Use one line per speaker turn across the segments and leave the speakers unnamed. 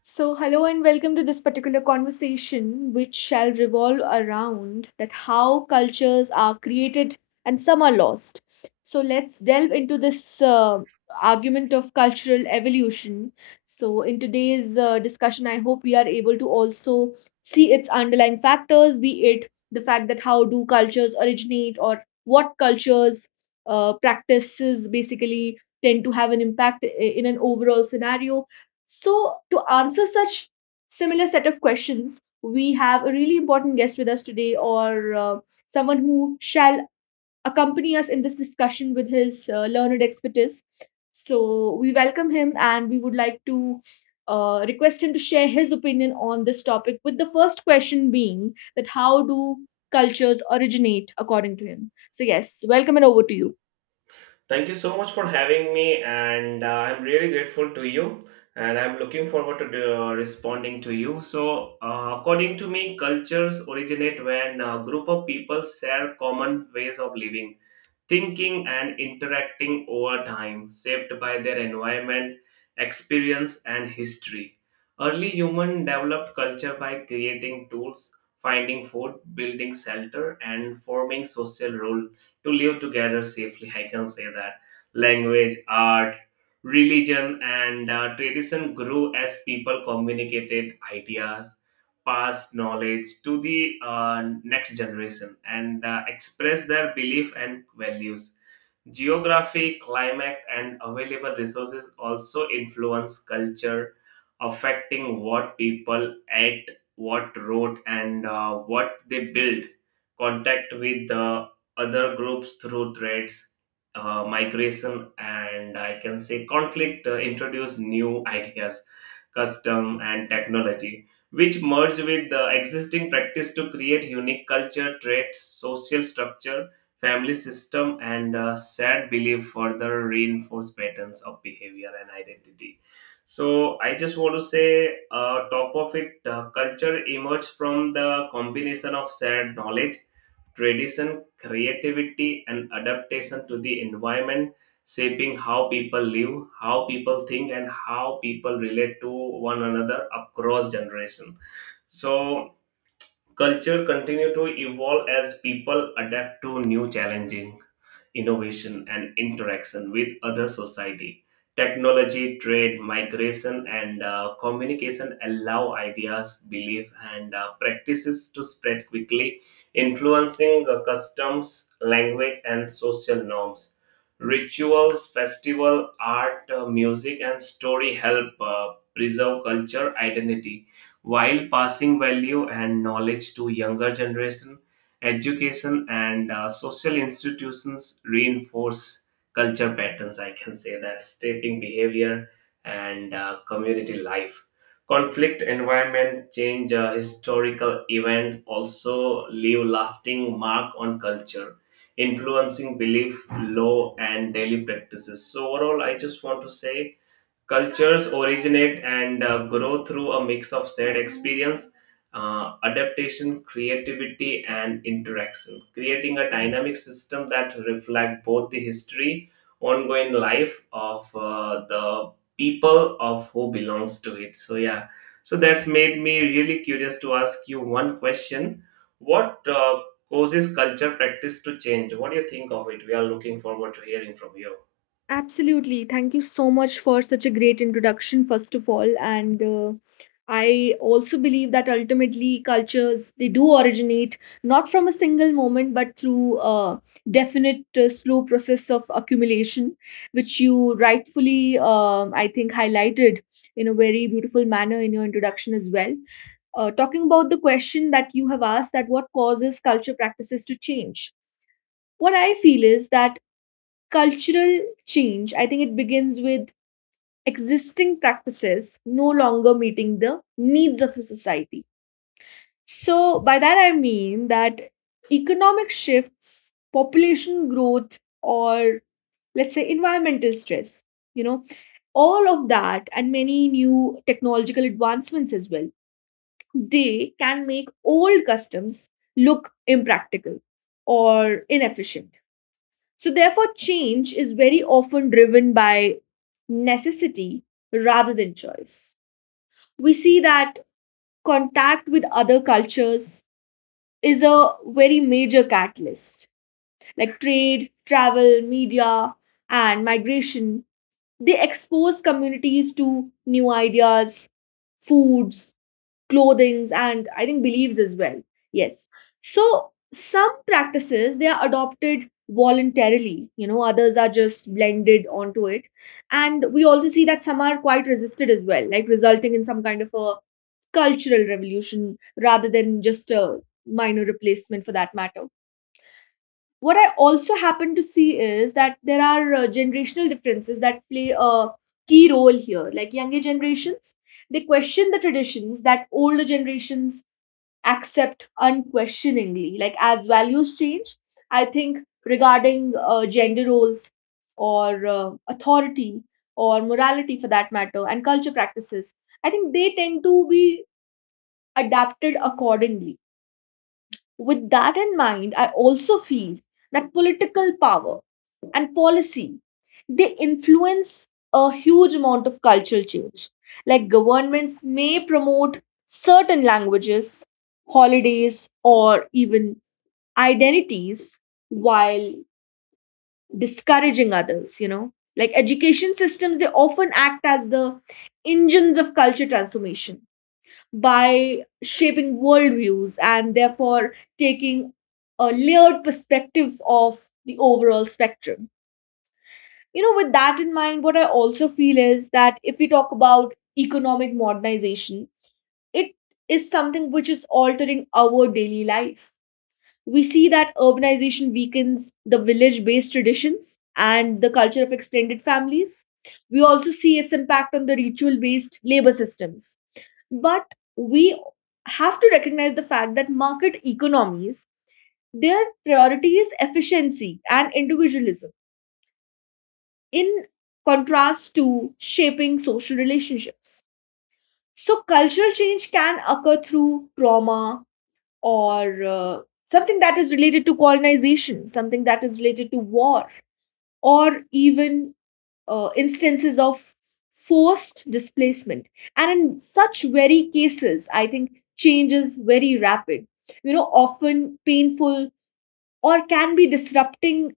So, hello and welcome to this particular conversation, which shall revolve around that how cultures are created and some are lost. So, let's delve into this argument of cultural evolution. So, in today's discussion, I hope we are able to also see its underlying factors, be it the fact that how do cultures originate or what cultures practices basically tend to have an impact in an overall scenario. So, to answer such similar set of questions, we have a really important guest with us today, or someone who shall accompany us in this discussion with his learned expertise. So, we welcome him and we would like to request him to share his opinion on this topic, with the first question being that how do cultures originate according to him? So, yes, welcome and over to you.
Thank you so much for having me, and I'm really grateful to you. And I'm looking forward to responding to you. According to me, cultures originate when a group of people share common ways of living thinking and interacting over time, shaped by their environment, experience, and history. Early humans developed culture by creating tools, finding food, building shelter, and forming social rule to live together safely. I can say that language, art, religion, and tradition grew as people communicated ideas pass knowledge to the next generation and express their belief and values. Geography, climate, and available resources also influence culture, affecting what people ate, what wrote, and what they build. Contact with other groups through trades, migration, and I can say conflict introduce new ideas, custom, and technology, which merge with the existing practice to create unique culture, traits, social structure family system and sad belief further reinforce patterns of behavior and identity. So I just want to say top of it culture emerges from the combination of shared knowledge tradition creativity and adaptation to the environment shaping how people live, how people think, and how people relate to one another across generation. So culture continue to evolve as people adapt to new challenges innovation and interaction with other society. Technology trade migration and communication allow ideas belief and practices to spread quickly, influencing customs language and social norms. Rituals festival art music and story help preserve culture identity while passing value and knowledge to younger generation. Education and social institutions reinforce culture patterns, I can say that, shaping behavior and community life. Conflict environment change historical events also leave lasting mark on culture, influencing belief law and daily practices. So overall I just want to say cultures originate and grow through a mix of shared experience, adaptation, creativity, and interaction, creating a dynamic system that reflects both the history, ongoing life of the people of who belongs to it. So yeah, so that's made me really curious to ask you one question: what causes culture practice to change? What do you think of it? We are looking forward to hearing from you.
Absolutely. Thank you so much for such a great introduction, first of all. And I also believe that ultimately cultures, they do originate not from a single moment, but through a definite slow process of accumulation, which you rightfully, I think, highlighted in a very beautiful manner in your introduction as well. Talking about the question that you have asked, that what causes culture practices to change, what I feel is that cultural change, I think it begins with existing practices no longer meeting the needs of a society. So, by that I mean that economic shifts, population growth, or let's say environmental stress, you know, all of that and many new technological advancements as well, they can make old customs look impractical or inefficient. So, therefore, change is very often driven by necessity rather than choice. We see that contact with other cultures is a very major catalyst, like trade, travel, media, and migration. They expose communities to new ideas, foods, clothings, and I think beliefs as well. Yes. So some practices, they are adopted voluntarily, you know, others are just blended onto it, and we also see that some are quite resisted as well, like resulting in some kind of a cultural revolution rather than just a minor replacement for that matter. What I also happen to see is that there are generational differences that play a key role here, like younger generations, they question the traditions that older generations accept unquestioningly. Like as values change, I think regarding gender roles or authority or morality for that matter, and culture practices, I think they tend to be adapted accordingly. With that in mind, I also feel that political power and policy, they influence a huge amount of cultural change. Like governments may promote certain languages, holidays, or even identities while discouraging others, you know. Like education systems, they often act as the engines of culture transformation by shaping worldviews and therefore taking a layered perspective of the overall spectrum. You know, with that in mind, what I also feel is that if we talk about economic modernization, it is something which is altering our daily life. We see that urbanization weakens the village based traditions and the culture of extended families. We also see its impact on the ritual based labor systems, but we have to recognize the fact that market economies, their priority is efficiency and individualism in contrast to shaping social relationships. So cultural change can occur through trauma or something that is related to colonization, something that is related to war, or even instances of forced displacement. And in such very cases, I think change is very rapid, you know, often painful or can be disrupting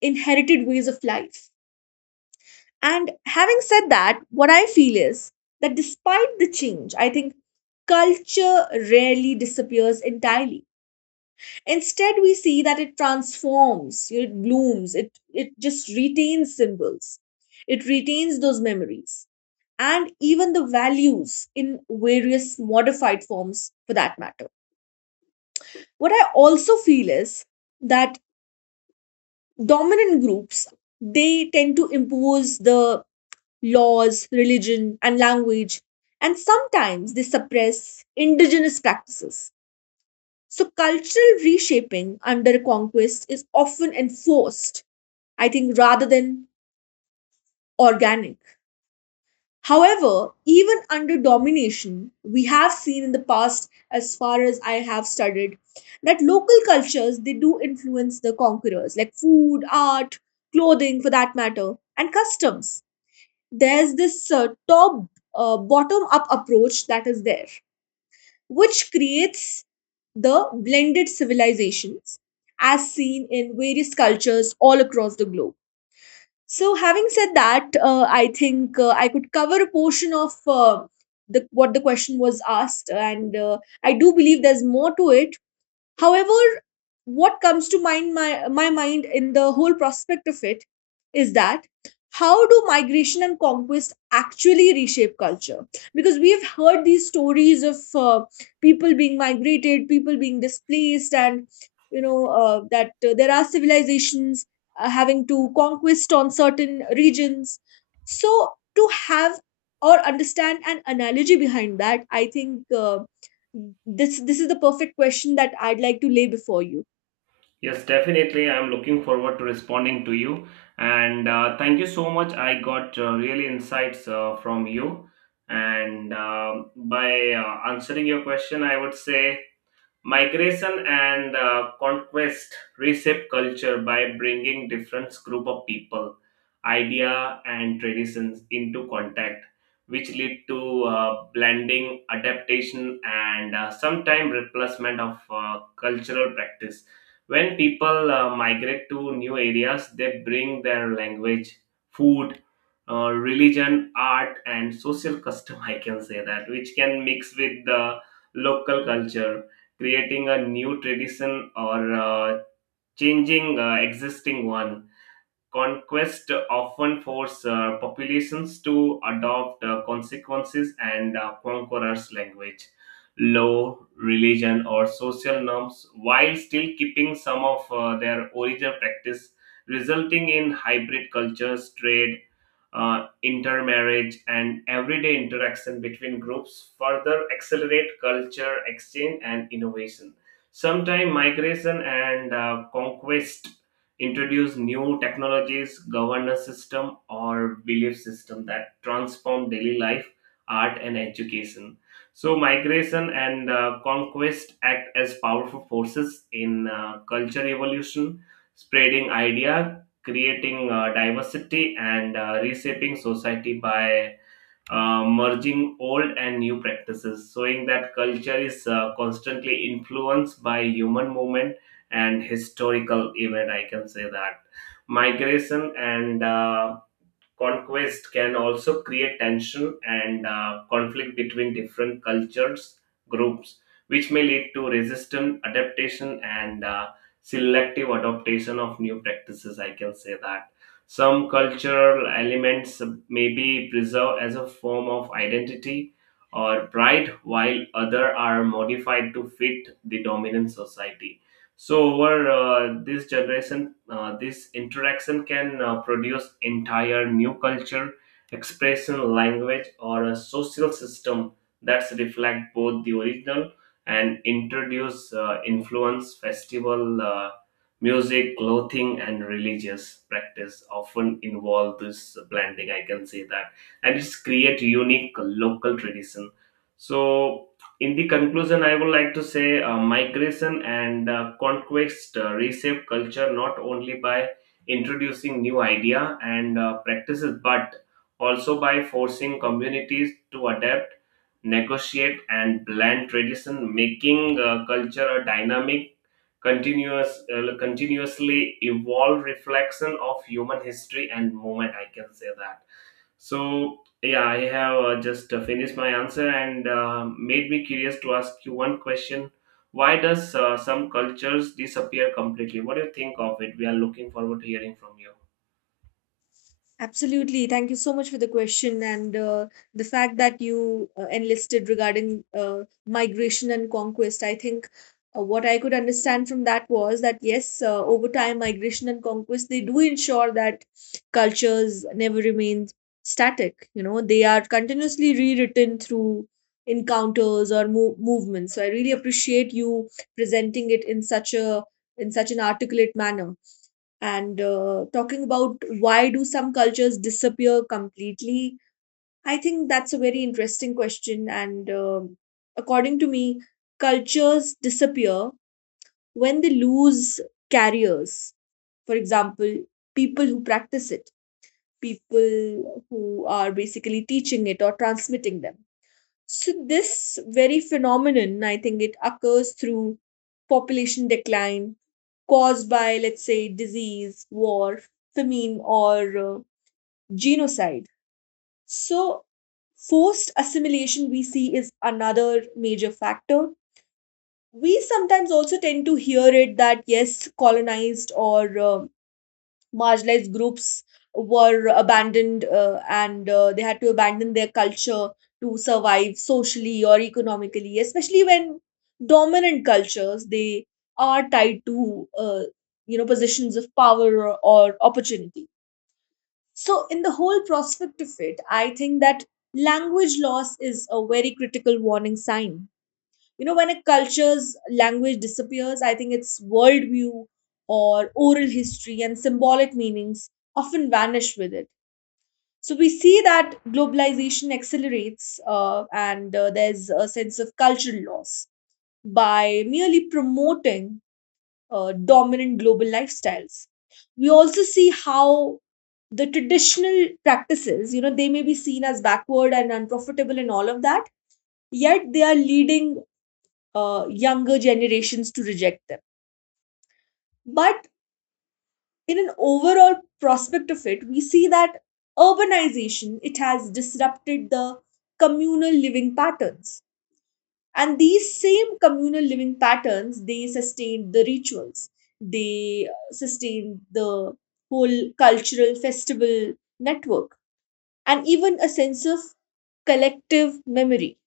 inherited ways of life. And having said that, what I feel is that despite the change, I think culture rarely disappears entirely. Instead, we see that it transforms, it blooms, it just retains symbols, it retains those memories and even the values in various modified forms for that matter. What I also feel is that dominant groups, they tend to impose the laws, religion, and language, and sometimes they suppress indigenous practices. So, cultural reshaping under conquest is often enforced, I think, rather than organic. However, even under domination, we have seen in the past, as far as I have studied, that local cultures, they do influence the conquerors, like food, art, clothing, for that matter, and customs. There's this top bottom up approach that is there, which creates the blended civilizations as seen in various cultures all across the globe. So, having said that, I think I could cover a portion of the what the question was asked, and I do believe there's more to it. However, what comes to mind my my mind in the whole prospect of it is that how do migration and conquest actually reshape culture, because we have heard these stories of people being migrated, people being displaced, and you know that there are civilizations having to conquest on certain regions. So to have or understand an analogy behind that, I think this is the perfect question that I'd like to lay before you.
Yes, definitely. I'm looking forward to responding to you. And thank you so much. I got really insights from you. And by answering your question, I would say migration and conquest reshape culture by bringing different group of people idea and traditions into contact, which lead to blending adaptation and sometimes replacement of cultural practice. When people migrate to new areas they bring their language food, religion art and social custom, I can say that, which can mix with the local culture creating a new tradition or changing existing one. Conquest often force populations to adopt consequences and conquerors' language, law, religion, or social norms, while still keeping some of their original practice, resulting in hybrid cultures, trade, intermarriage, and everyday interaction between groups further accelerate culture exchange and innovation. Sometimes migration and conquest introduce new technologies, governance system, or belief system that transform daily life, art, and education. So migration and conquest act as powerful forces in culture evolution, spreading idea, creating diversity and reshaping society by merging old and new practices, showing that culture is constantly influenced by human movement and historical event. I can say that migration and conquest can also create tension and conflict between different cultures groups, which may lead to resistant adaptation and selective adaptation of new practices. I can say that some cultural elements may be preserved as a form of identity or pride while other are modified to fit the dominant society. So over this generation, this interaction can produce entire new culture, expression, language, or a social system that's reflect both the original and introduce influence, festival, music, clothing, and religious practice often involve this blending. I can say that, and it's create unique local tradition. So in the conclusion, I would like to say migration and conquest reshape culture not only by introducing new idea and practices, but also by forcing communities to adapt, negotiate, and blend tradition, making culture a dynamic, continuously evolved reflection of human history and movement. I can say that. So yeah, I have just finished my answer and made me curious to ask you one question. Why does some cultures disappear completely? What do you think of it? We are looking forward to hearing from you.
Absolutely. Thank you so much for the question and the fact that you enlisted regarding migration and conquest. I think what I could understand from that was that, yes, over time, migration and conquest, they do ensure that cultures never remain static. You know, they are continuously rewritten through encounters or movements. So I really appreciate you presenting it in such a, in such an articulate manner, and talking about why do some cultures disappear completely. I think that's a very interesting question, and according to me, cultures disappear when they lose carriers, for example, people who practice it, people who are basically teaching it or transmitting them. So this very phenomenon, I think it occurs through population decline caused by, let's say, disease, war, famine, or genocide. So forced assimilation we see is another major factor. We sometimes also tend to hear it that yes, colonized or marginalized groups were abandoned and they had to abandon their culture to survive socially or economically, especially when dominant cultures, they are tied to you know, positions of power or opportunity. So in the whole prospect of it, I think that language loss is a very critical warning sign. You know, when a culture's language disappears, I think its worldview or oral history and symbolic meanings often vanish with it. So we see that globalization accelerates and there's a sense of cultural loss by merely promoting dominant global lifestyles. We also see how the traditional practices, you know, they may be seen as backward and unprofitable and all of that, yet they are leading younger generations to reject them. But in an overall prospect of it, we see that urbanization, it has disrupted the communal living patterns, and these same communal living patterns, they sustained the rituals, they sustained the whole cultural festival network, and even a sense of collective memory.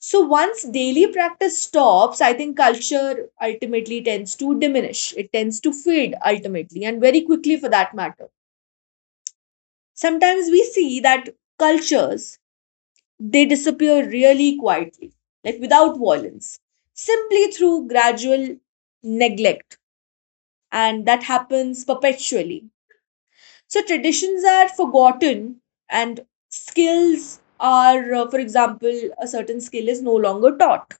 So once daily practice stops, I think culture ultimately tends to diminish. It tends to fade ultimately and very quickly for that matter. Sometimes we see that cultures, they disappear really quietly, like without violence, simply through gradual neglect. And that happens perpetually. So traditions are forgotten and skills are, for example, a certain skill is no longer taught.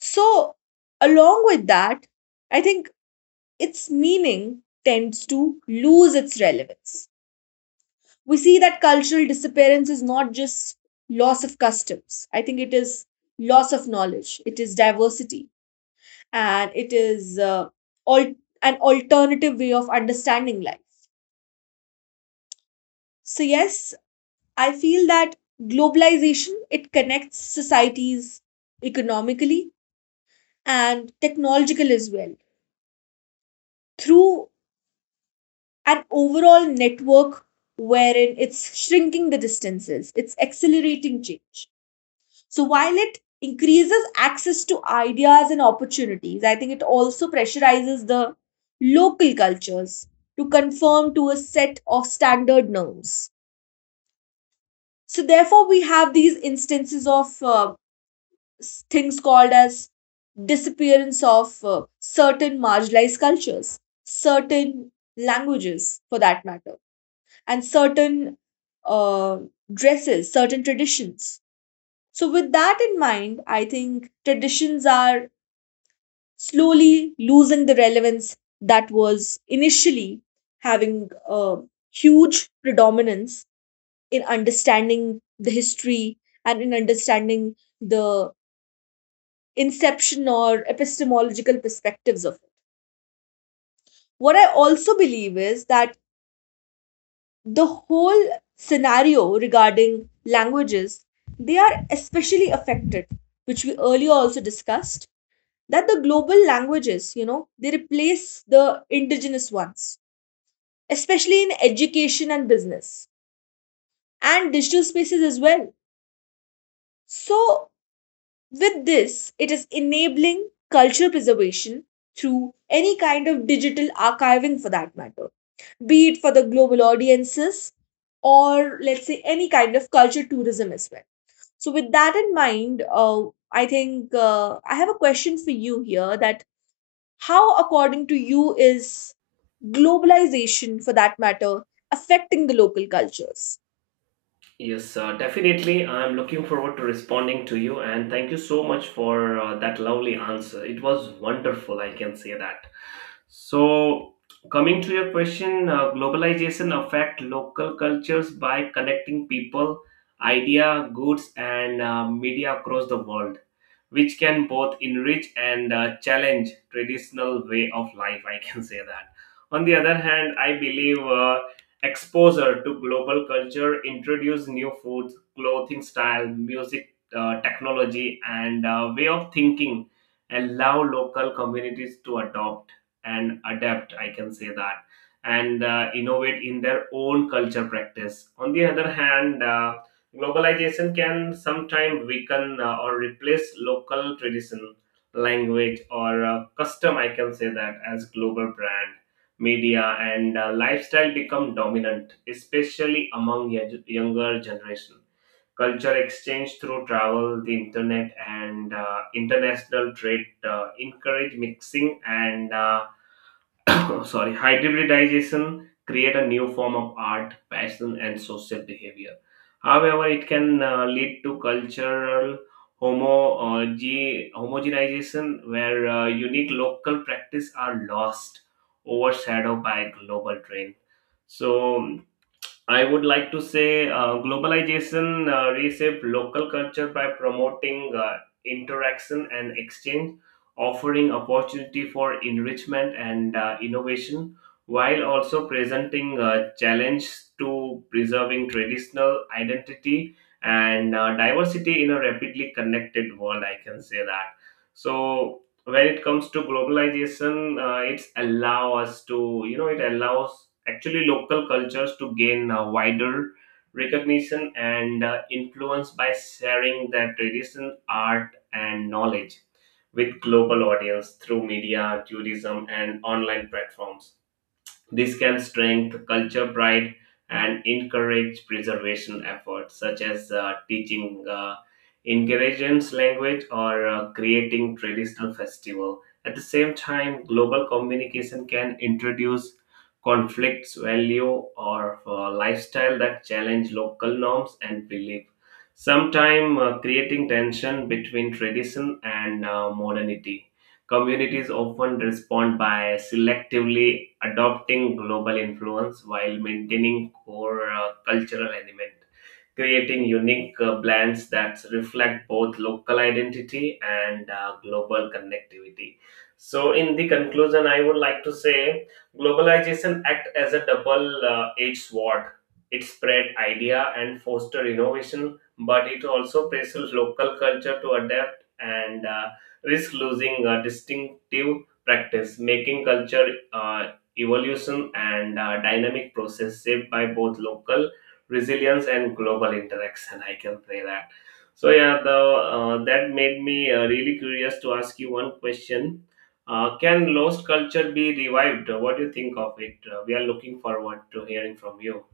So, along with that, I think its meaning tends to lose its relevance. We see that cultural disappearance is not just loss of customs, I think it is loss of knowledge, it is diversity, and it is al- an alternative way of understanding life. So, yes, I feel that globalization, it connects societies economically and technological as well through an overall network wherein it's shrinking the distances, it's accelerating change. So while it increases access to ideas and opportunities, I think it also pressurizes the local cultures to conform to a set of standard norms. So therefore, we have these instances of things called as disappearance of certain marginalized cultures, certain languages for that matter, and certain uh, dresses, certain traditions. So, with that in mind, I think traditions are slowly losing the relevance that was initially having a huge predominance in understanding the history and in understanding the inception or epistemological perspectives of it. What I also believe is that the whole scenario regarding languages, they are especially affected, which we earlier also discussed, that the global languages, they replace the indigenous ones, especially in education and business and digital spaces as well. So with this, it is enabling culture preservation through any kind of digital archiving, for that matter, be it for the global audiences or, let's say, any kind of culture tourism as well. So, with that in mind, I think I have a question for you here, that how, according to you, is globalization, for that matter, affecting the local cultures?
Yes, definitely. I'm looking forward to responding to you, and thank you so much for that lovely answer. It was wonderful, I can say that. So, coming to your question, globalization affect local cultures by connecting people, idea, goods, and media across the world, which can both enrich and challenge traditional way of life. I can say that. On the other hand, I believe exposure to global culture introduce new foods, clothing style, music, technology, and way of thinking, allow local communities to adopt and adapt, I can say that, and innovate in their own culture practice. On the other hand, globalization can sometimes weaken or replace local tradition language or custom, I can say that, as global brand media and lifestyle become dominant especially among younger generation. Culture exchange through travel, the internet, and international trade encourage mixing and sorry hybridization create a new form of art passion and social behavior. However it can lead to cultural homo homogenization where unique local practice are lost, overshadowed by global trend. So I would like to say globalization reshaped local culture by promoting interaction and exchange, offering opportunity for enrichment and innovation, while also presenting challenge to preserving traditional identity and diversity in a rapidly connected world. I can say that. So when it comes to globalization, it's allow us to, you know, it allows actually local cultures to gain a wider recognition and influence by sharing their tradition art and knowledge with global audience through media tourism and online platforms. This can strengthen culture pride and encourage preservation efforts such as teaching ingredients language or creating traditional festival. At the same time, global communication can introduce conflicts, value, or lifestyle that challenge local norms and belief. Sometimes creating tension between tradition and modernity. Communities often respond by selectively adopting global influence while maintaining core cultural element, creating unique blends that reflect both local identity and global connectivity. So, in the conclusion, I would like to say globalization acts as a double-edged sword. It spread idea and foster innovation, but it also pressures local culture to adapt and risk losing a distinctive practice, making culture uh, evolution and dynamic process shaped by both local resilience and global interaction. I can say that. So yeah, the that made me really curious to ask you one question. Can lost culture be revived? What do you think of it? We are looking forward to hearing from you.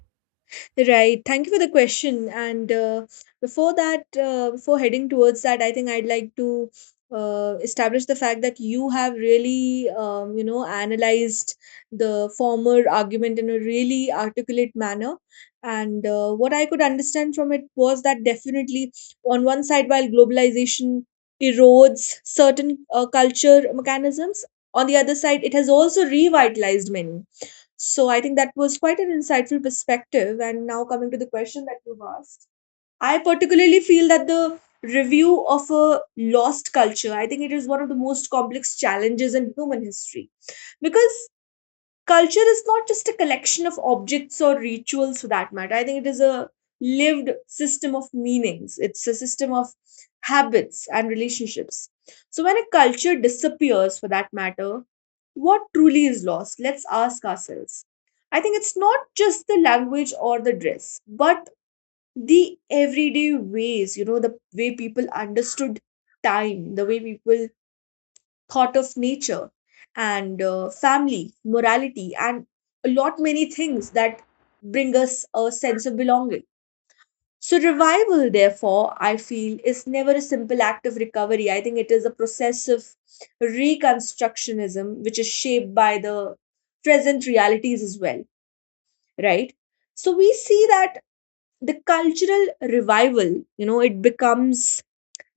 Right. Thank you for the question. And before that, before heading towards that, I think I'd like to establish the fact that you have really, you know, analyzed the former argument in a really articulate manner. And what I could understand from it was that definitely, on one side, while globalization erodes certain culture mechanisms, on the other side, it has also revitalized many. So I think that was quite an insightful perspective. And now, coming to the question that you've asked, I particularly feel that the review of a lost culture, I think it is one of the most complex challenges in human history, because culture is not just a collection of objects or rituals, for that matter. I think it is a lived system of meanings, it's a system of habits and relationships. So, when a culture disappears, for that matter, what truly is lost? Let's ask ourselves. I think it's not just the language or the dress, but the everyday ways, you know, the way people understood time, the way people thought of nature and family, morality, and a lot many things that bring us a sense of belonging. So, revival, therefore, I feel is never a simple act of recovery. I think it is a process of reconstructionism, which is shaped by the present realities as well, right? So, we see that the cultural revival, you know, it becomes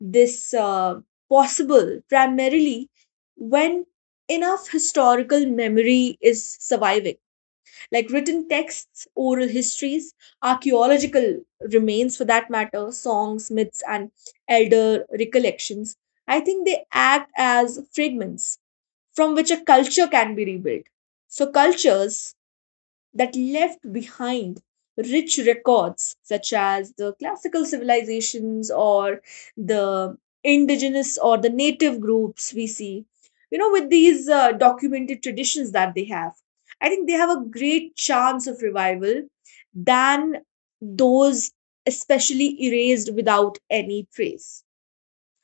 this possible primarily when enough historical memory is surviving, like written texts, oral histories, archaeological remains, for that matter, songs, myths, and elder recollections. I think they act as fragments from which a culture can be rebuilt. So cultures that left behind rich records, such as the classical civilizations or the indigenous or the native groups, we see, you know, with these documented traditions that they have, I think they have a great chance of revival than those especially erased without any trace.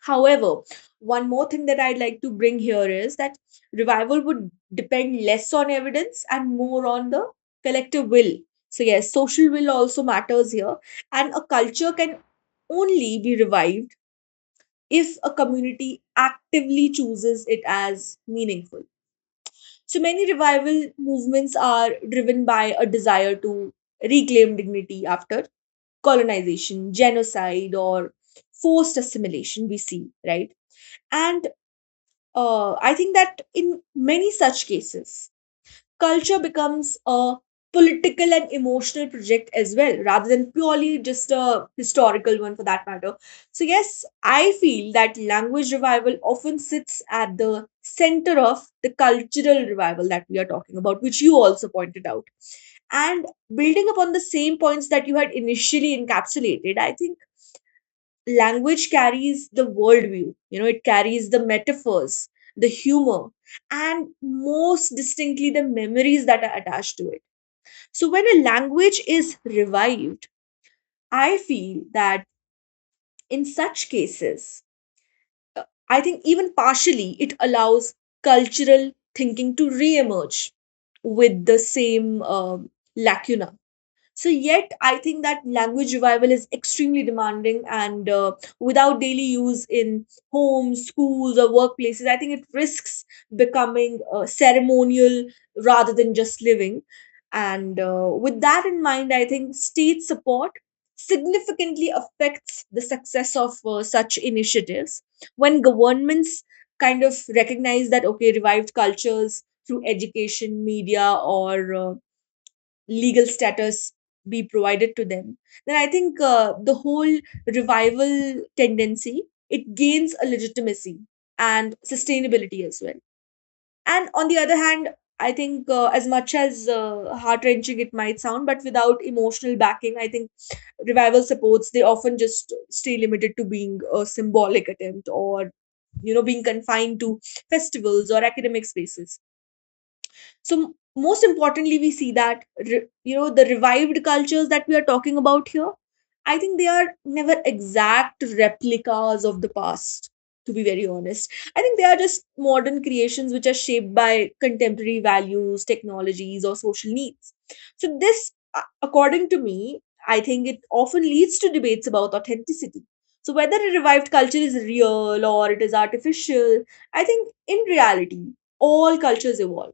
However, one more thing that I'd like to bring here is that revival would depend less on evidence and more on the collective will. So, yes, social will also matters here. And a culture can only be revived if a community actively chooses it as meaningful. So, many revival movements are driven by a desire to reclaim dignity after colonization, genocide, or forced assimilation, we see, right? And I think that in many such cases, culture becomes a political and emotional project as well, rather than purely just a historical one, for that matter. So, yes, I feel that language revival often sits at the center of the cultural revival that we are talking about, which you also pointed out. And building upon the same points that you had initially encapsulated, I think language carries the worldview, you know, it carries the metaphors, the humor, and most distinctly the memories that are attached to it. So when a language is revived, I feel that in such cases, I think even partially it allows cultural thinking to re emerge with the same lacuna. So, yet I think that language revival is extremely demanding, and without daily use in homes, schools, or workplaces, I think it risks becoming ceremonial rather than just living. And with that in mind, I think state support significantly affects the success of such initiatives. When governments kind of recognize that, okay, revived cultures through education, media, or legal status be provided to them, then I think the whole revival tendency, it gains a legitimacy and sustainability as well. And on the other hand, I think as much as heart wrenching it might sound, but without emotional backing, I think revival supports, they often just stay limited to being a symbolic attempt or, you know, being confined to festivals or academic spaces. so m- Most importantly, we see that you know, the revived cultures that we are talking about here, I think they are never exact replicas of the past, to be very honest. I think they are just modern creations which are shaped by contemporary values, technologies, or social needs. So this, according to me, I think it often leads to debates about authenticity. So whether a revived culture is real or it is artificial, I think in reality, all cultures evolve,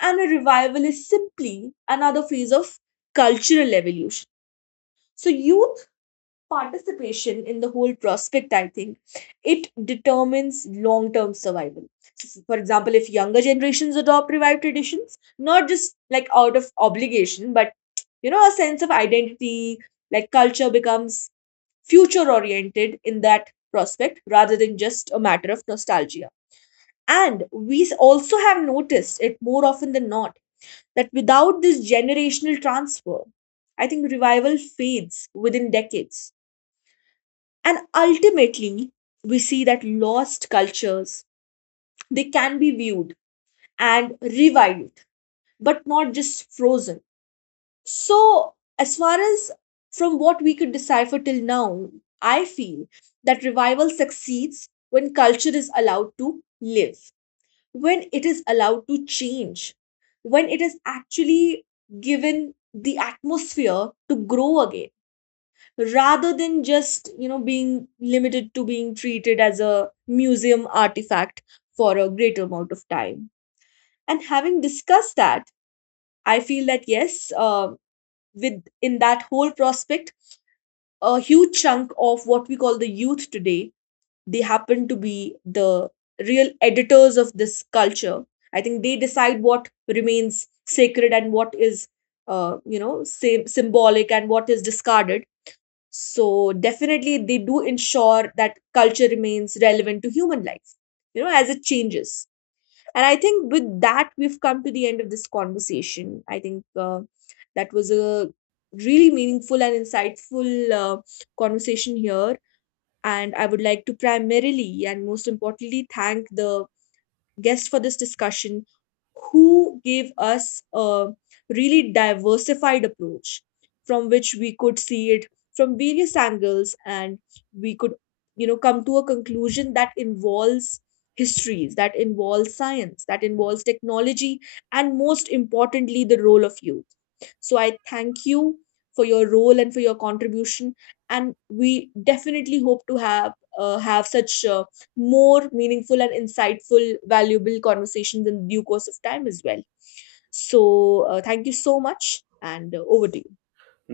and a revival is simply another phase of cultural evolution. So, youth participation in the whole prospect, I think, it determines long term survival. So, for example, if younger generations adopt revived traditions, not just like out of obligation, but, you know, a sense of identity, like culture becomes future oriented in that prospect rather than just a matter of nostalgia. And we also have noticed it more often than not that without this generational transfer, I think revival fades within decades. And ultimately, we see that lost cultures, they can be viewed and revived, but not just frozen. So, as far as from what we could decipher till now, I feel that revival succeeds when culture is allowed to live, when it is allowed to change, when it is actually given the atmosphere to grow again, rather than just, you know, being limited to being treated as a museum artifact for a greater amount of time. And having discussed that, I feel that yes, with in that whole prospect, a huge chunk of what we call the youth today, they happen to be the real editors of this culture. I think they decide what remains sacred and what is you know, same symbolic, and what is discarded. So definitely they do ensure that culture remains relevant to human life, you know, as it changes. And I think with that we've come to the end of this conversation. I think that was a really meaningful and insightful uh, conversation here. And I would like to primarily and most importantly thank the guest for this discussion, who gave us a really diversified approach from which we could see it from various angles, and we could, you know, come to a conclusion that involves histories, that involves science, that involves technology, and most importantly the role of youth. So I thank you for your role and for your contribution. And we definitely hope to have such more meaningful and insightful, valuable conversations in due course of time as well. So, thank you so much, and over to you.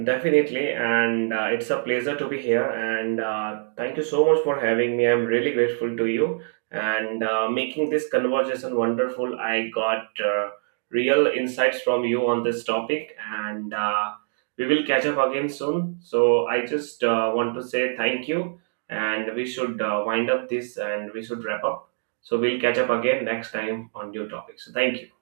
Definitely, and it's a pleasure to be here. And thank you so much for having me. I'm really grateful to you and making this conversation wonderful. I got real insights from you on this topic, and we will catch up again soon. So I just want to say thank you, and we should wind up this and we should wrap up. So we'll catch up again next time on new topics. So thank you.